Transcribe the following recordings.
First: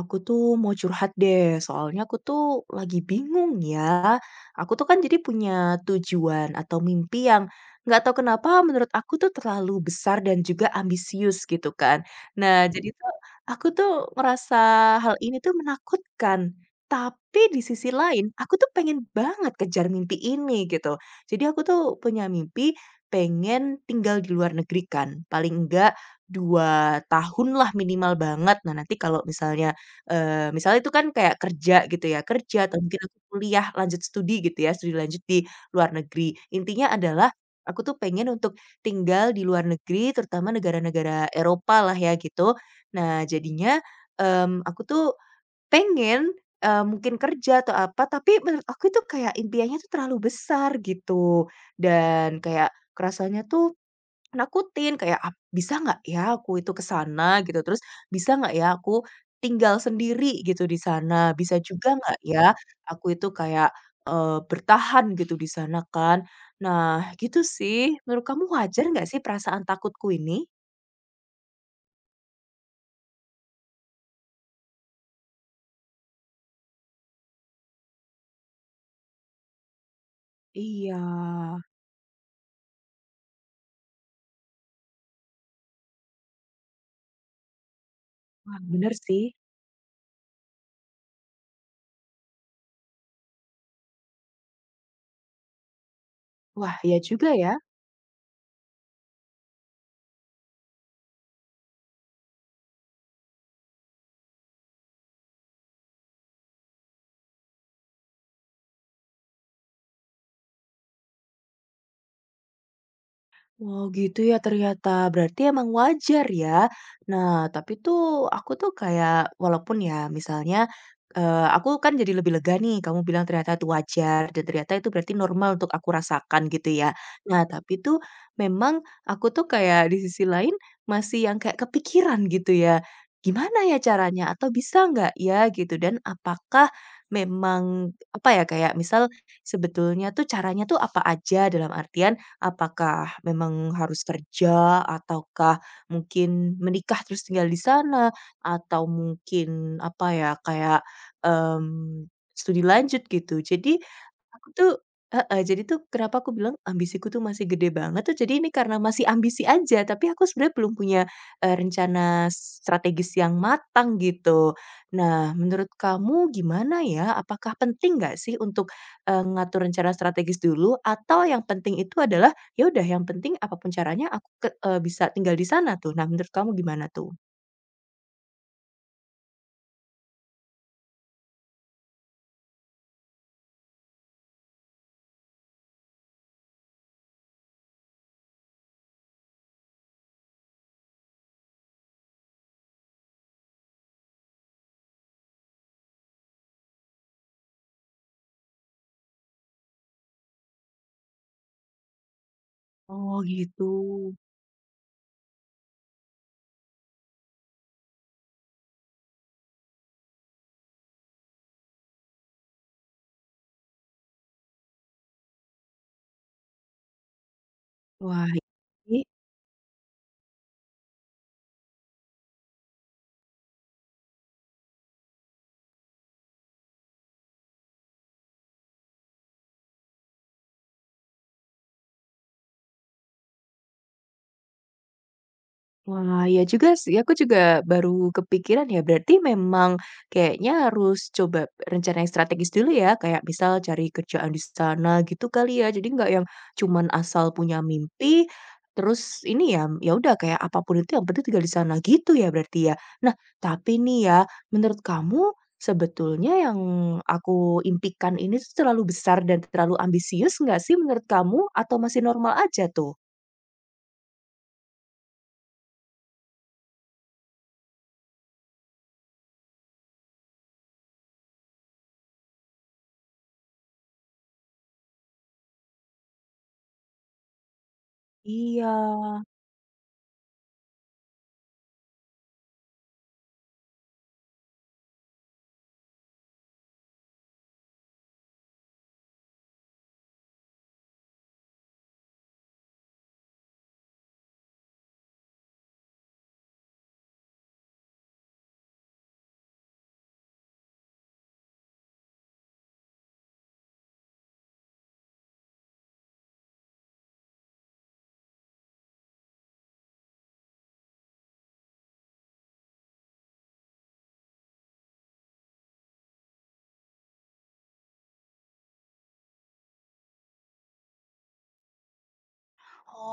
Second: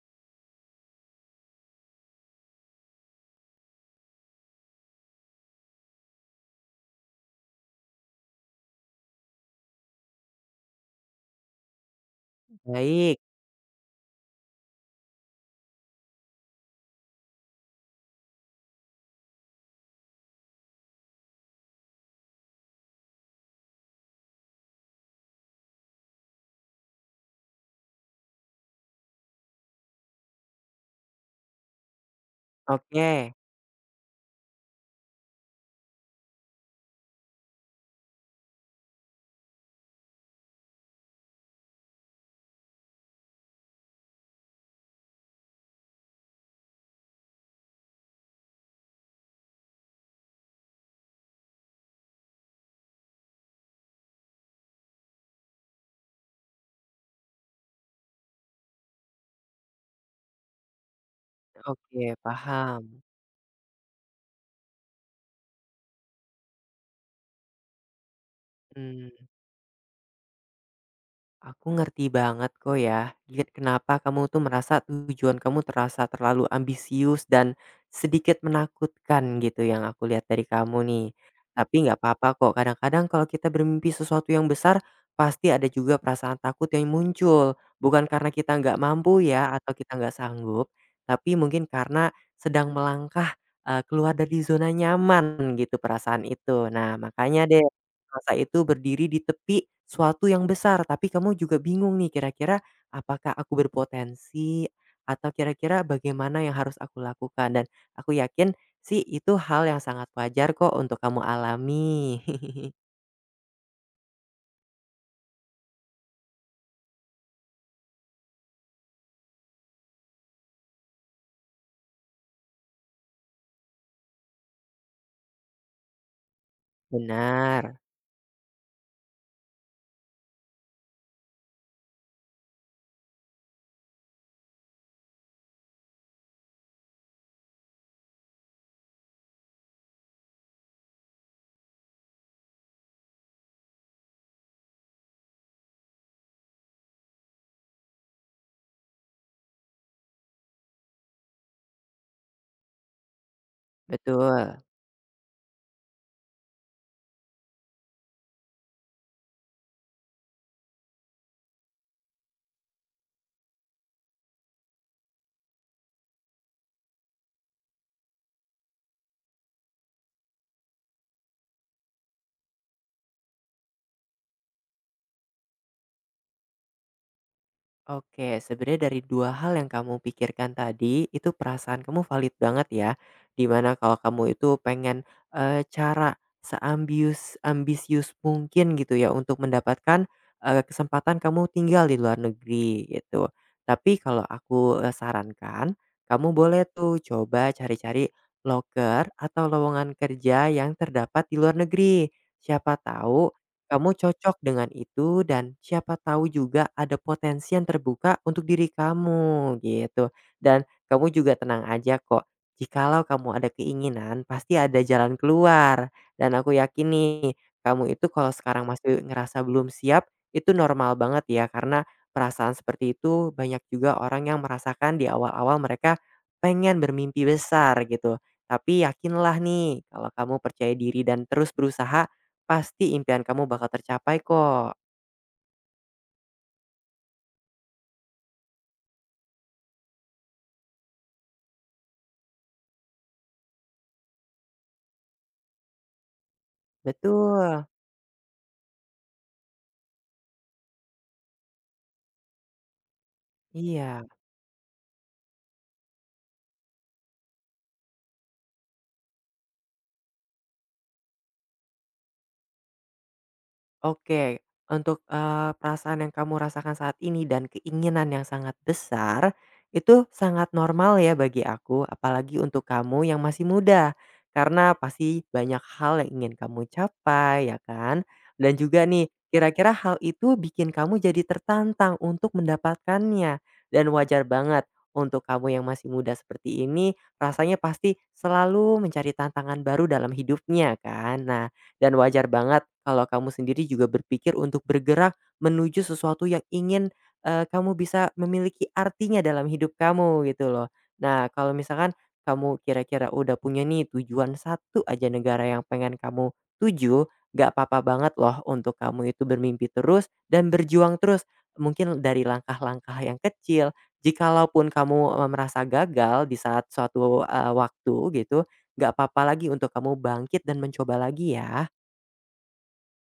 Aku tuh mau curhat deh, soalnya aku tuh lagi bingung ya. Aku tuh kan jadi punya tujuan atau mimpi yang nggak tahu kenapa menurut aku tuh terlalu besar dan juga ambisius gitu kan. Nah, jadi tuh Baik, aku tuh ngerasa hal ini tuh menakutkan. Tapi di sisi lain, aku tuh pengen banget kejar mimpi ini gitu. Jadi aku tuh punya mimpi pengen tinggal di luar negeri kan. Paling enggak 2 tahun lah minimal banget. Nah nanti kalau misalnya misalnya itu kan kayak kerja gitu ya, kerja atau mungkin oke, aku kuliah lanjut studi gitu ya, studi lanjut di luar negeri. Intinya adalah aku tuh pengen untuk tinggal di luar negeri, terutama negara-negara Eropa lah ya gitu. Nah jadinya, aku tuh pengen, mungkin kerja atau apa, tapi menurut aku itu kayak impiannya tuh terlalu besar gitu, dan kayak kerasanya tuh nakutin kayak, "Bisa nggak ya aku itu ke sana?" gitu, terus, "Bisa nggak ya aku tinggal sendiri gitu di sana? Bisa juga oke, nggak ya paham, aku itu kayak, bertahan gitu di sana kan?" Nah, gitu sih. Menurut kamu wajar nggak mmm. sih perasaan takutku ini? Aku ngerti banget kok ya, lihat kenapa kamu tuh merasa tujuan kamu terasa terlalu ambisius dan sedikit menakutkan gitu yang aku lihat dari kamu Iya. nih. Tapi nggak apa-apa kok, kadang-kadang kalau kita bermimpi sesuatu yang besar, pasti ada juga perasaan takut yang muncul. Bukan karena kita Wah, nggak bener mampu sih. ya, atau kita nggak sanggup, tapi mungkin karena sedang melangkah keluar dari zona nyaman gitu perasaan itu. Wah, Nah, ya juga makanya ya. deh Selasa itu berdiri di tepi suatu yang besar, tapi kamu juga bingung nih kira-kira apakah aku berpotensi atau kira-kira bagaimana yang harus aku lakukan? Dan aku yakin sih itu hal yang sangat wajar kok untuk kamu alami. Wow, gitu ya ternyata. Berarti emang wajar ya. Nah, tapi tuh aku tuh kayak walaupun ya misalnya, aku kan jadi lebih lega nih, kamu bilang ternyata itu wajar dan ternyata itu berarti normal untuk aku rasakan gitu ya. Nah, Benar, tapi tuh memang aku tuh kayak di sisi lain masih yang kayak kepikiran gitu ya, gimana ya caranya atau bisa nggak ya gitu dan apakah memang apa ya, kayak misal sebetulnya tuh caranya tuh apa aja dalam artian, apakah memang harus kerja ataukah mungkin menikah terus tinggal di sana atau mungkin apa ya, kayak, mmm, studi lanjut gitu. Jadi aku betul. tuh heeh, jadi tuh kenapa aku bilang ambisiku tuh masih gede banget tuh jadi ini karena masih ambisi aja, tapi aku sebenarnya belum punya, rencana strategis yang matang gitu. Nah, menurut kamu gimana ya? Apakah penting nggak sih untuk, ngatur rencana strategis dulu atau yang penting itu adalah ya udah yang penting apapun caranya aku ke bisa tinggal di sana tuh. Nah menurut kamu gimana tuh? Oke, sebenarnya dari dua hal yang kamu pikirkan tadi, itu perasaan kamu valid banget ya, dimana kalau kamu itu pengen cara seambius ambisius mungkin gitu ya untuk mendapatkan kesempatan kamu tinggal di luar negeri gitu. Tapi kalau aku sarankan, kamu boleh tuh coba cari-cari loker atau lowongan kerja yang terdapat di luar negeri. Siapa Oh tahu gitu. kamu cocok dengan itu dan siapa tahu juga ada potensi yang terbuka untuk diri kamu gitu. Dan kamu juga tenang aja kok, jikalau kamu ada keinginan pasti ada jalan keluar. Dan aku yakin nih, kamu itu Wah kalau i sekarang masih ngerasa belum siap, itu normal banget ya karena perasaan seperti itu banyak juga orang yang merasakan di awal-awal mereka pengen bermimpi besar gitu. Tapi yakinlah nih, kalau kamu percaya diri dan terus berusaha pasti impian kamu bakal tercapai kok. Wah, ya juga sih, aku juga baru kepikiran ya, berarti memang kayaknya harus coba rencana yang strategis dulu ya, kayak misal cari kerjaan di sana gitu kali ya. Jadi nggak yang cuman asal punya Betul, mimpi, terus ini ya, ya udah kayak apapun itu yang penting tinggal di sana gitu ya berarti ya. Nah, tapi nih iya. ya, menurut kamu sebetulnya yang aku impikan ini tuh terlalu besar dan terlalu ambisius nggak sih menurut kamu atau masih normal aja tuh? Oke, untuk, perasaan yang kamu rasakan saat ini dan keinginan yang sangat besar, itu sangat normal ya bagi aku, apalagi untuk kamu yang masih muda. Karena pasti banyak hal yang ingin kamu capai, ya kan? Dan Iya. juga nih, kira-kira hal itu bikin kamu jadi tertantang untuk mendapatkannya. Dan wajar banget untuk kamu yang masih muda seperti ini, rasanya pasti selalu mencari tantangan baru dalam hidupnya kan. Nah, dan wajar banget kalau kamu sendiri juga berpikir untuk bergerak menuju sesuatu yang ingin, kamu bisa memiliki artinya dalam hidup kamu gitu loh. Nah, kalau misalkan kamu kira-kira udah punya nih tujuan satu aja negara yang pengen kamu tuju, gak apa-apa banget loh untuk kamu itu bermimpi terus dan berjuang terus. Mungkin dari langkah-langkah yang kecil, jikalaupun kamu, merasa gagal di saat suatu, waktu gitu, gak apa-apa lagi untuk kamu bangkit dan mencoba lagi ya.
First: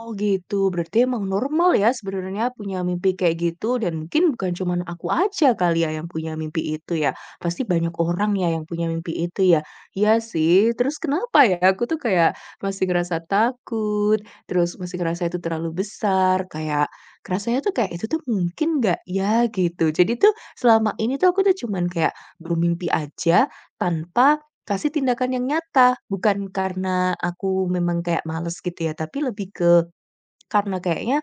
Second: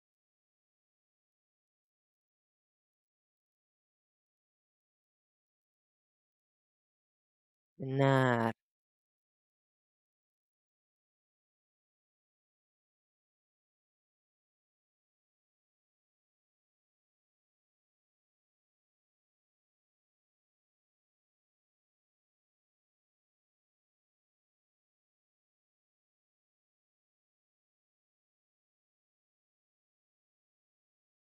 Oh gitu, berarti emang normal ya sebenarnya punya mimpi kayak gitu dan mungkin bukan cuman aku aja kali ya yang punya mimpi itu ya. Pasti banyak orang ya Benar. yang punya mimpi itu ya. Iya sih, terus kenapa ya aku tuh kayak masih ngerasa takut, terus masih ngerasa itu terlalu besar, kayak rasanya tuh kayak itu tuh mungkin nggak ya gitu. Jadi tuh selama ini tuh aku tuh cuman kayak bermimpi aja tanpa kasih tindakan yang nyata bukan karena aku memang kayak males gitu ya tapi lebih ke karena kayaknya,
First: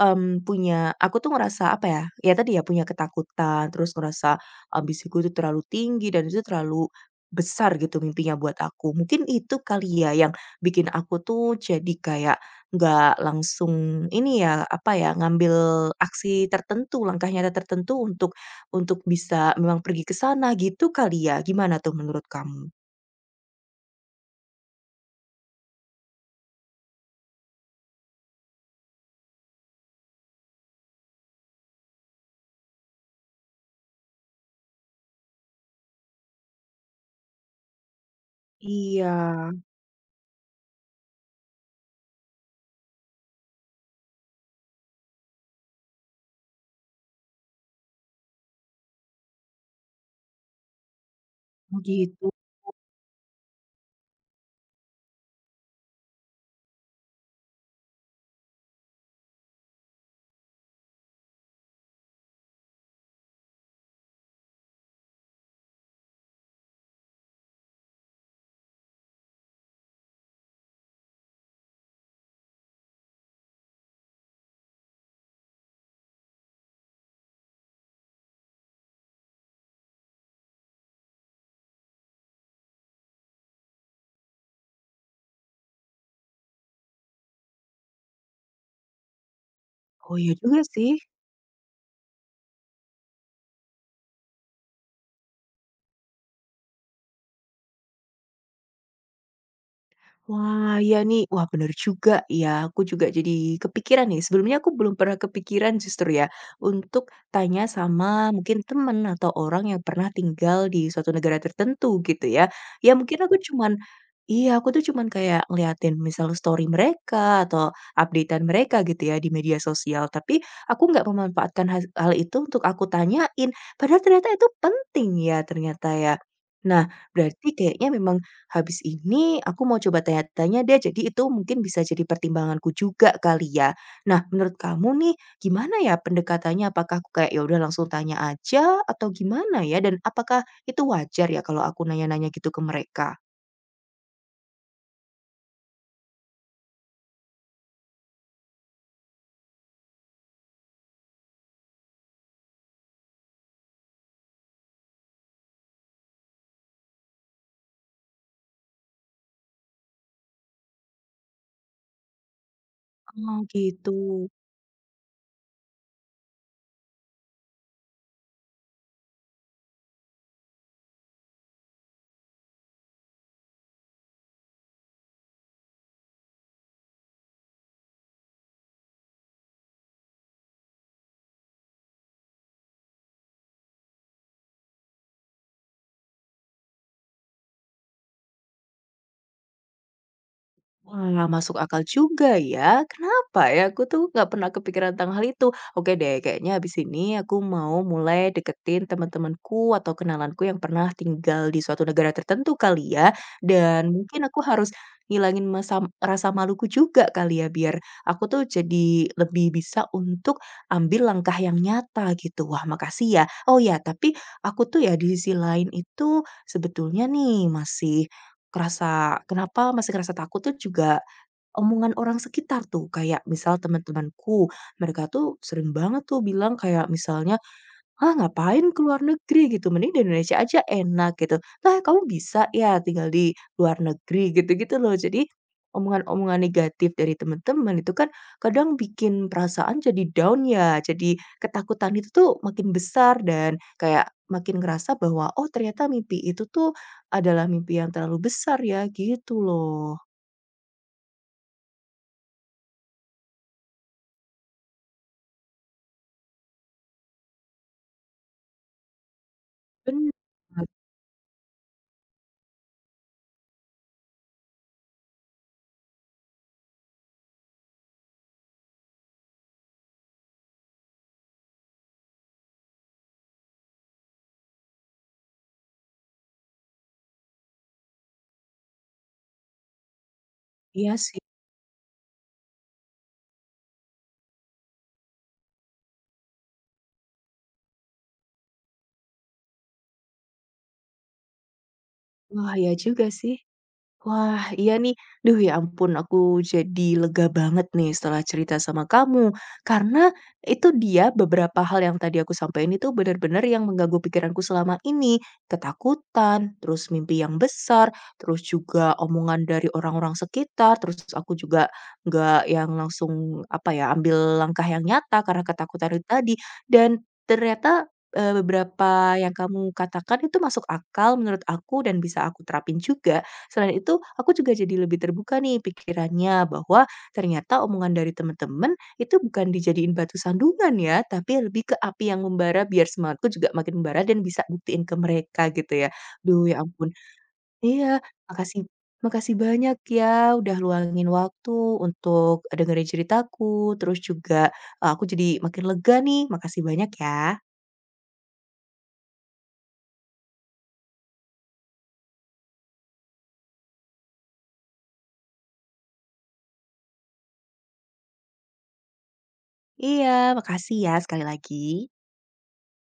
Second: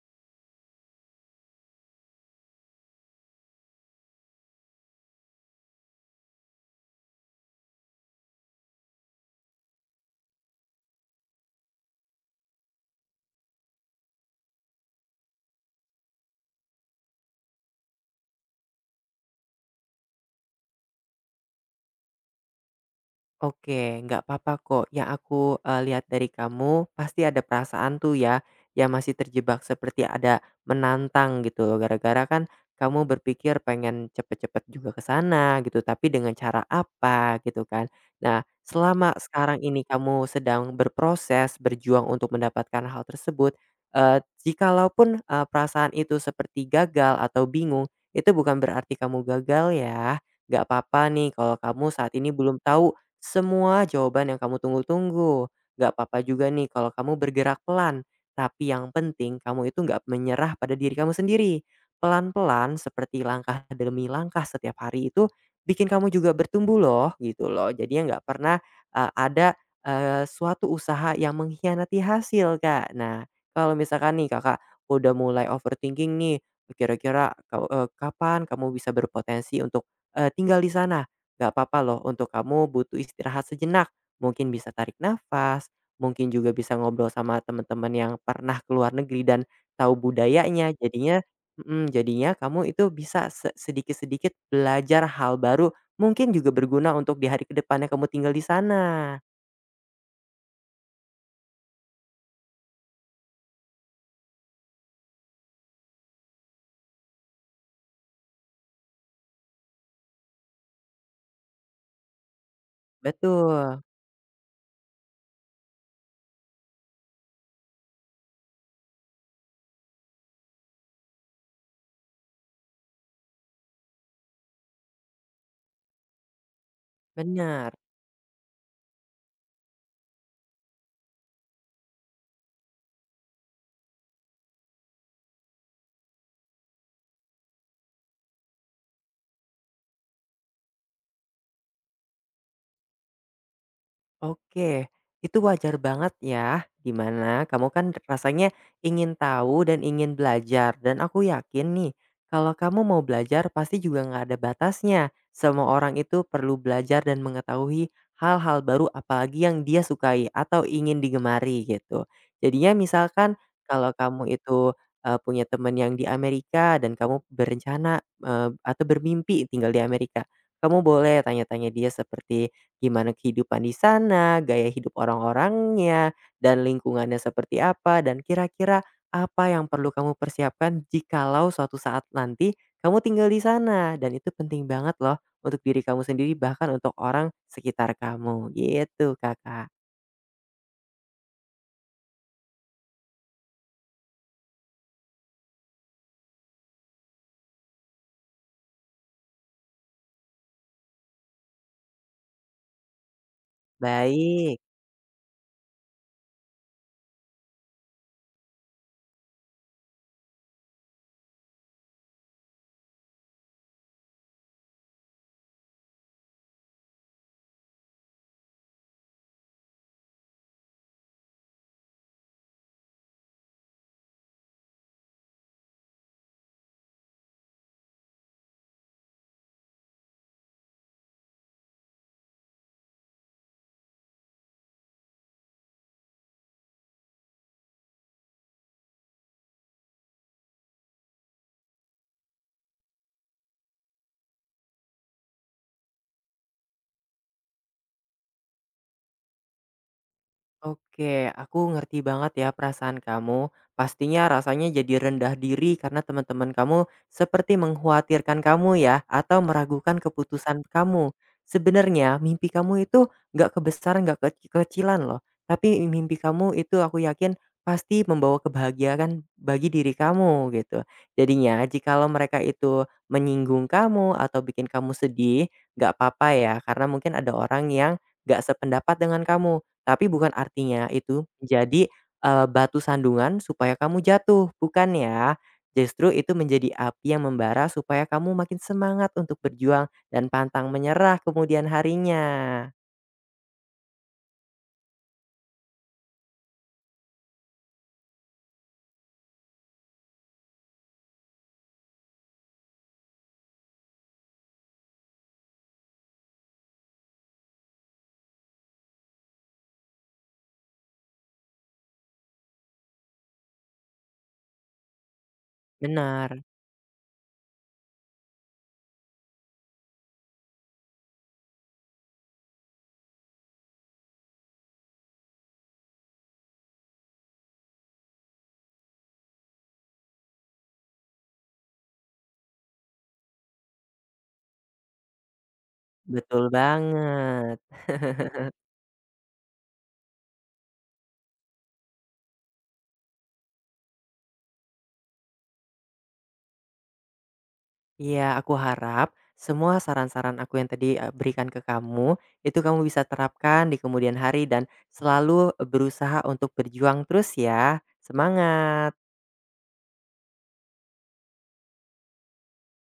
punya aku tuh ngerasa apa ya, ya tadi ya punya ketakutan, terus ngerasa ambisiku itu terlalu tinggi dan itu terlalu besar gitu mimpinya buat aku. Mungkin itu kali ya yang bikin aku tuh jadi kayak nggak langsung ini ya, apa ya, ngambil aksi tertentu, langkah nyata tertentu untuk bisa memang pergi ke sana gitu kali ya? Gimana tuh menurut kamu? Oke, nggak apa-apa kok. Yang aku, lihat dari kamu pasti ada perasaan tuh ya, yang masih terjebak seperti ada menantang gitu loh, gara-gara kan kamu berpikir pengen cepet-cepet juga ke sana gitu, tapi dengan cara apa gitu kan. Nah, Iya, selama sekarang ini kamu sedang berproses, berjuang untuk mendapatkan hal tersebut, jikalaupun, perasaan itu seperti gagal atau bingung, itu bukan berarti kamu gagal ya. Nggak apa-apa nih kalau kamu saat begitu. ini belum tahu semua jawaban yang kamu tunggu-tunggu. Gak apa-apa juga nih kalau kamu bergerak pelan. Tapi yang penting kamu itu gak menyerah pada diri kamu sendiri. Pelan-pelan seperti langkah demi langkah setiap hari itu bikin kamu juga bertumbuh loh gitu loh. Jadinya gak pernah ada suatu usaha yang mengkhianati hasil kak. Nah, kalau misalkan nih kakak udah mulai overthinking nih kira-kira kapan kamu bisa berpotensi untuk tinggal di sana, gak apa-apa loh untuk kamu butuh istirahat sejenak, mungkin bisa tarik nafas, mungkin juga bisa ngobrol sama teman-teman yang pernah ke luar negeri dan tahu Oh iya juga budayanya. sih. Jadinya mhm, jadinya kamu itu bisa sedikit-sedikit belajar hal baru, mungkin juga berguna untuk di hari kedepannya kamu tinggal di sana. Wah, ya nih. Wah, bener juga ya. Aku juga jadi kepikiran nih. Sebelumnya aku belum pernah kepikiran justru ya untuk tanya sama mungkin temen atau orang yang pernah tinggal di suatu negara tertentu gitu ya. Ya mungkin aku cuman Betul, iya, aku tuh cuman kayak ngeliatin misal story mereka atau updatean mereka gitu ya di media sosial, tapi aku nggak memanfaatkan hal itu untuk aku tanyain. Padahal ternyata itu penting ya ternyata ya. Nah, berarti benar. kayaknya memang habis ini aku mau coba tanya-tanya deh, jadi itu mungkin bisa jadi pertimbanganku juga kali ya. Nah, menurut kamu nih gimana ya pendekatannya? Apakah aku kayak, ya udah langsung tanya aja atau gimana ya? Dan apakah itu wajar ya kalau aku nanya-nanya gitu ke mereka? Oke, itu wajar banget ya, dimana kamu kan rasanya ingin tahu dan ingin belajar. Dan aku yakin nih, kalau kamu mau belajar pasti juga nggak ada batasnya. Semua orang itu perlu belajar dan mengetahui hal-hal baru apalagi yang dia sukai atau ingin digemari gitu. Jadinya misalkan Oh, kalau gitu. kamu itu punya teman yang di Amerika dan kamu berencana atau bermimpi tinggal di Amerika, kamu boleh tanya-tanya dia seperti gimana kehidupan di sana, gaya hidup orang-orangnya, dan lingkungannya seperti apa, dan kira-kira apa yang perlu kamu persiapkan jikalau suatu saat nanti kamu tinggal di sana. Dan itu penting banget loh untuk diri kamu sendiri bahkan untuk orang sekitar kamu gitu Kakak. Wah, masuk akal juga ya. Kenapa ya? Aku tuh nggak pernah kepikiran tentang hal itu. Oke deh, kayaknya habis ini aku mau mulai deketin teman-temanku atau kenalanku yang pernah tinggal di suatu negara tertentu kali ya. Dan mungkin aku Baik. harus ngilangin masa, rasa maluku juga kali ya, biar aku tuh jadi lebih bisa untuk ambil langkah yang nyata gitu. Wah, makasih ya. Oh ya, tapi aku tuh ya di sisi lain itu sebetulnya nih masih kerasa kenapa masih kerasa takut tuh juga omongan orang sekitar tuh, kayak misal teman-temanku, mereka tuh sering banget tuh bilang kayak misalnya, "Ah, ngapain ke luar negeri?" gitu, "mending di Indonesia aja enak," gitu. "Nah kamu bisa ya tinggal di luar negeri?" Gitu-gitu loh. Jadi, omongan-omongan negatif dari teman-teman itu kan kadang bikin perasaan jadi down ya, jadi ketakutan itu tuh makin besar dan kayak makin ngerasa bahwa, "Oh, ternyata mimpi itu tuh adalah mimpi yang terlalu besar ya," gitu loh. Oke, aku ngerti banget ya perasaan kamu. Pastinya rasanya jadi rendah diri karena teman-teman kamu seperti mengkhawatirkan kamu ya, atau meragukan Benar. keputusan kamu. Sebenarnya mimpi kamu itu nggak kebesaran, nggak kekecilan loh. Tapi mimpi kamu itu aku yakin pasti membawa kebahagiaan bagi diri kamu gitu. Jadinya jikalau mereka itu menyinggung kamu atau bikin kamu sedih, nggak apa-apa ya, karena mungkin ada orang yang gak sependapat dengan kamu tapi bukan artinya Iya sih. itu menjadi, batu sandungan supaya kamu jatuh, bukan ya. Justru itu menjadi api yang membara supaya kamu makin semangat untuk berjuang dan pantang menyerah kemudian Wah, harinya. iya juga sih. Wah, iya nih. Duh, ya ampun aku jadi lega banget nih setelah cerita sama kamu. Karena itu dia beberapa hal yang tadi aku sampaikan itu benar-benar yang mengganggu pikiranku selama ini. Ketakutan, terus mimpi yang besar, terus juga omongan dari orang-orang sekitar, terus aku juga nggak yang langsung apa ya, ambil langkah yang nyata karena ketakutan itu Benar, tadi. Dan ternyata beberapa yang kamu katakan itu masuk akal menurut aku dan bisa aku terapin juga. Selain itu, aku juga jadi lebih terbuka nih pikirannya bahwa ternyata omongan dari teman-teman itu bukan dijadiin batu sandungan ya, tapi lebih ke api yang membara biar semangatku juga makin membara dan bisa buktiin ke mereka gitu ya. betul Duh ya ampun. banget. Iya, makasih makasih banyak ya udah luangin waktu untuk dengerin ceritaku, terus juga, aku jadi makin lega nih. Makasih banyak ya. Iya, aku harap semua saran-saran aku yang tadi, berikan ke kamu, itu kamu bisa terapkan di kemudian hari dan selalu berusaha untuk berjuang terus ya. Semangat. Iya, makasih ya sekali lagi.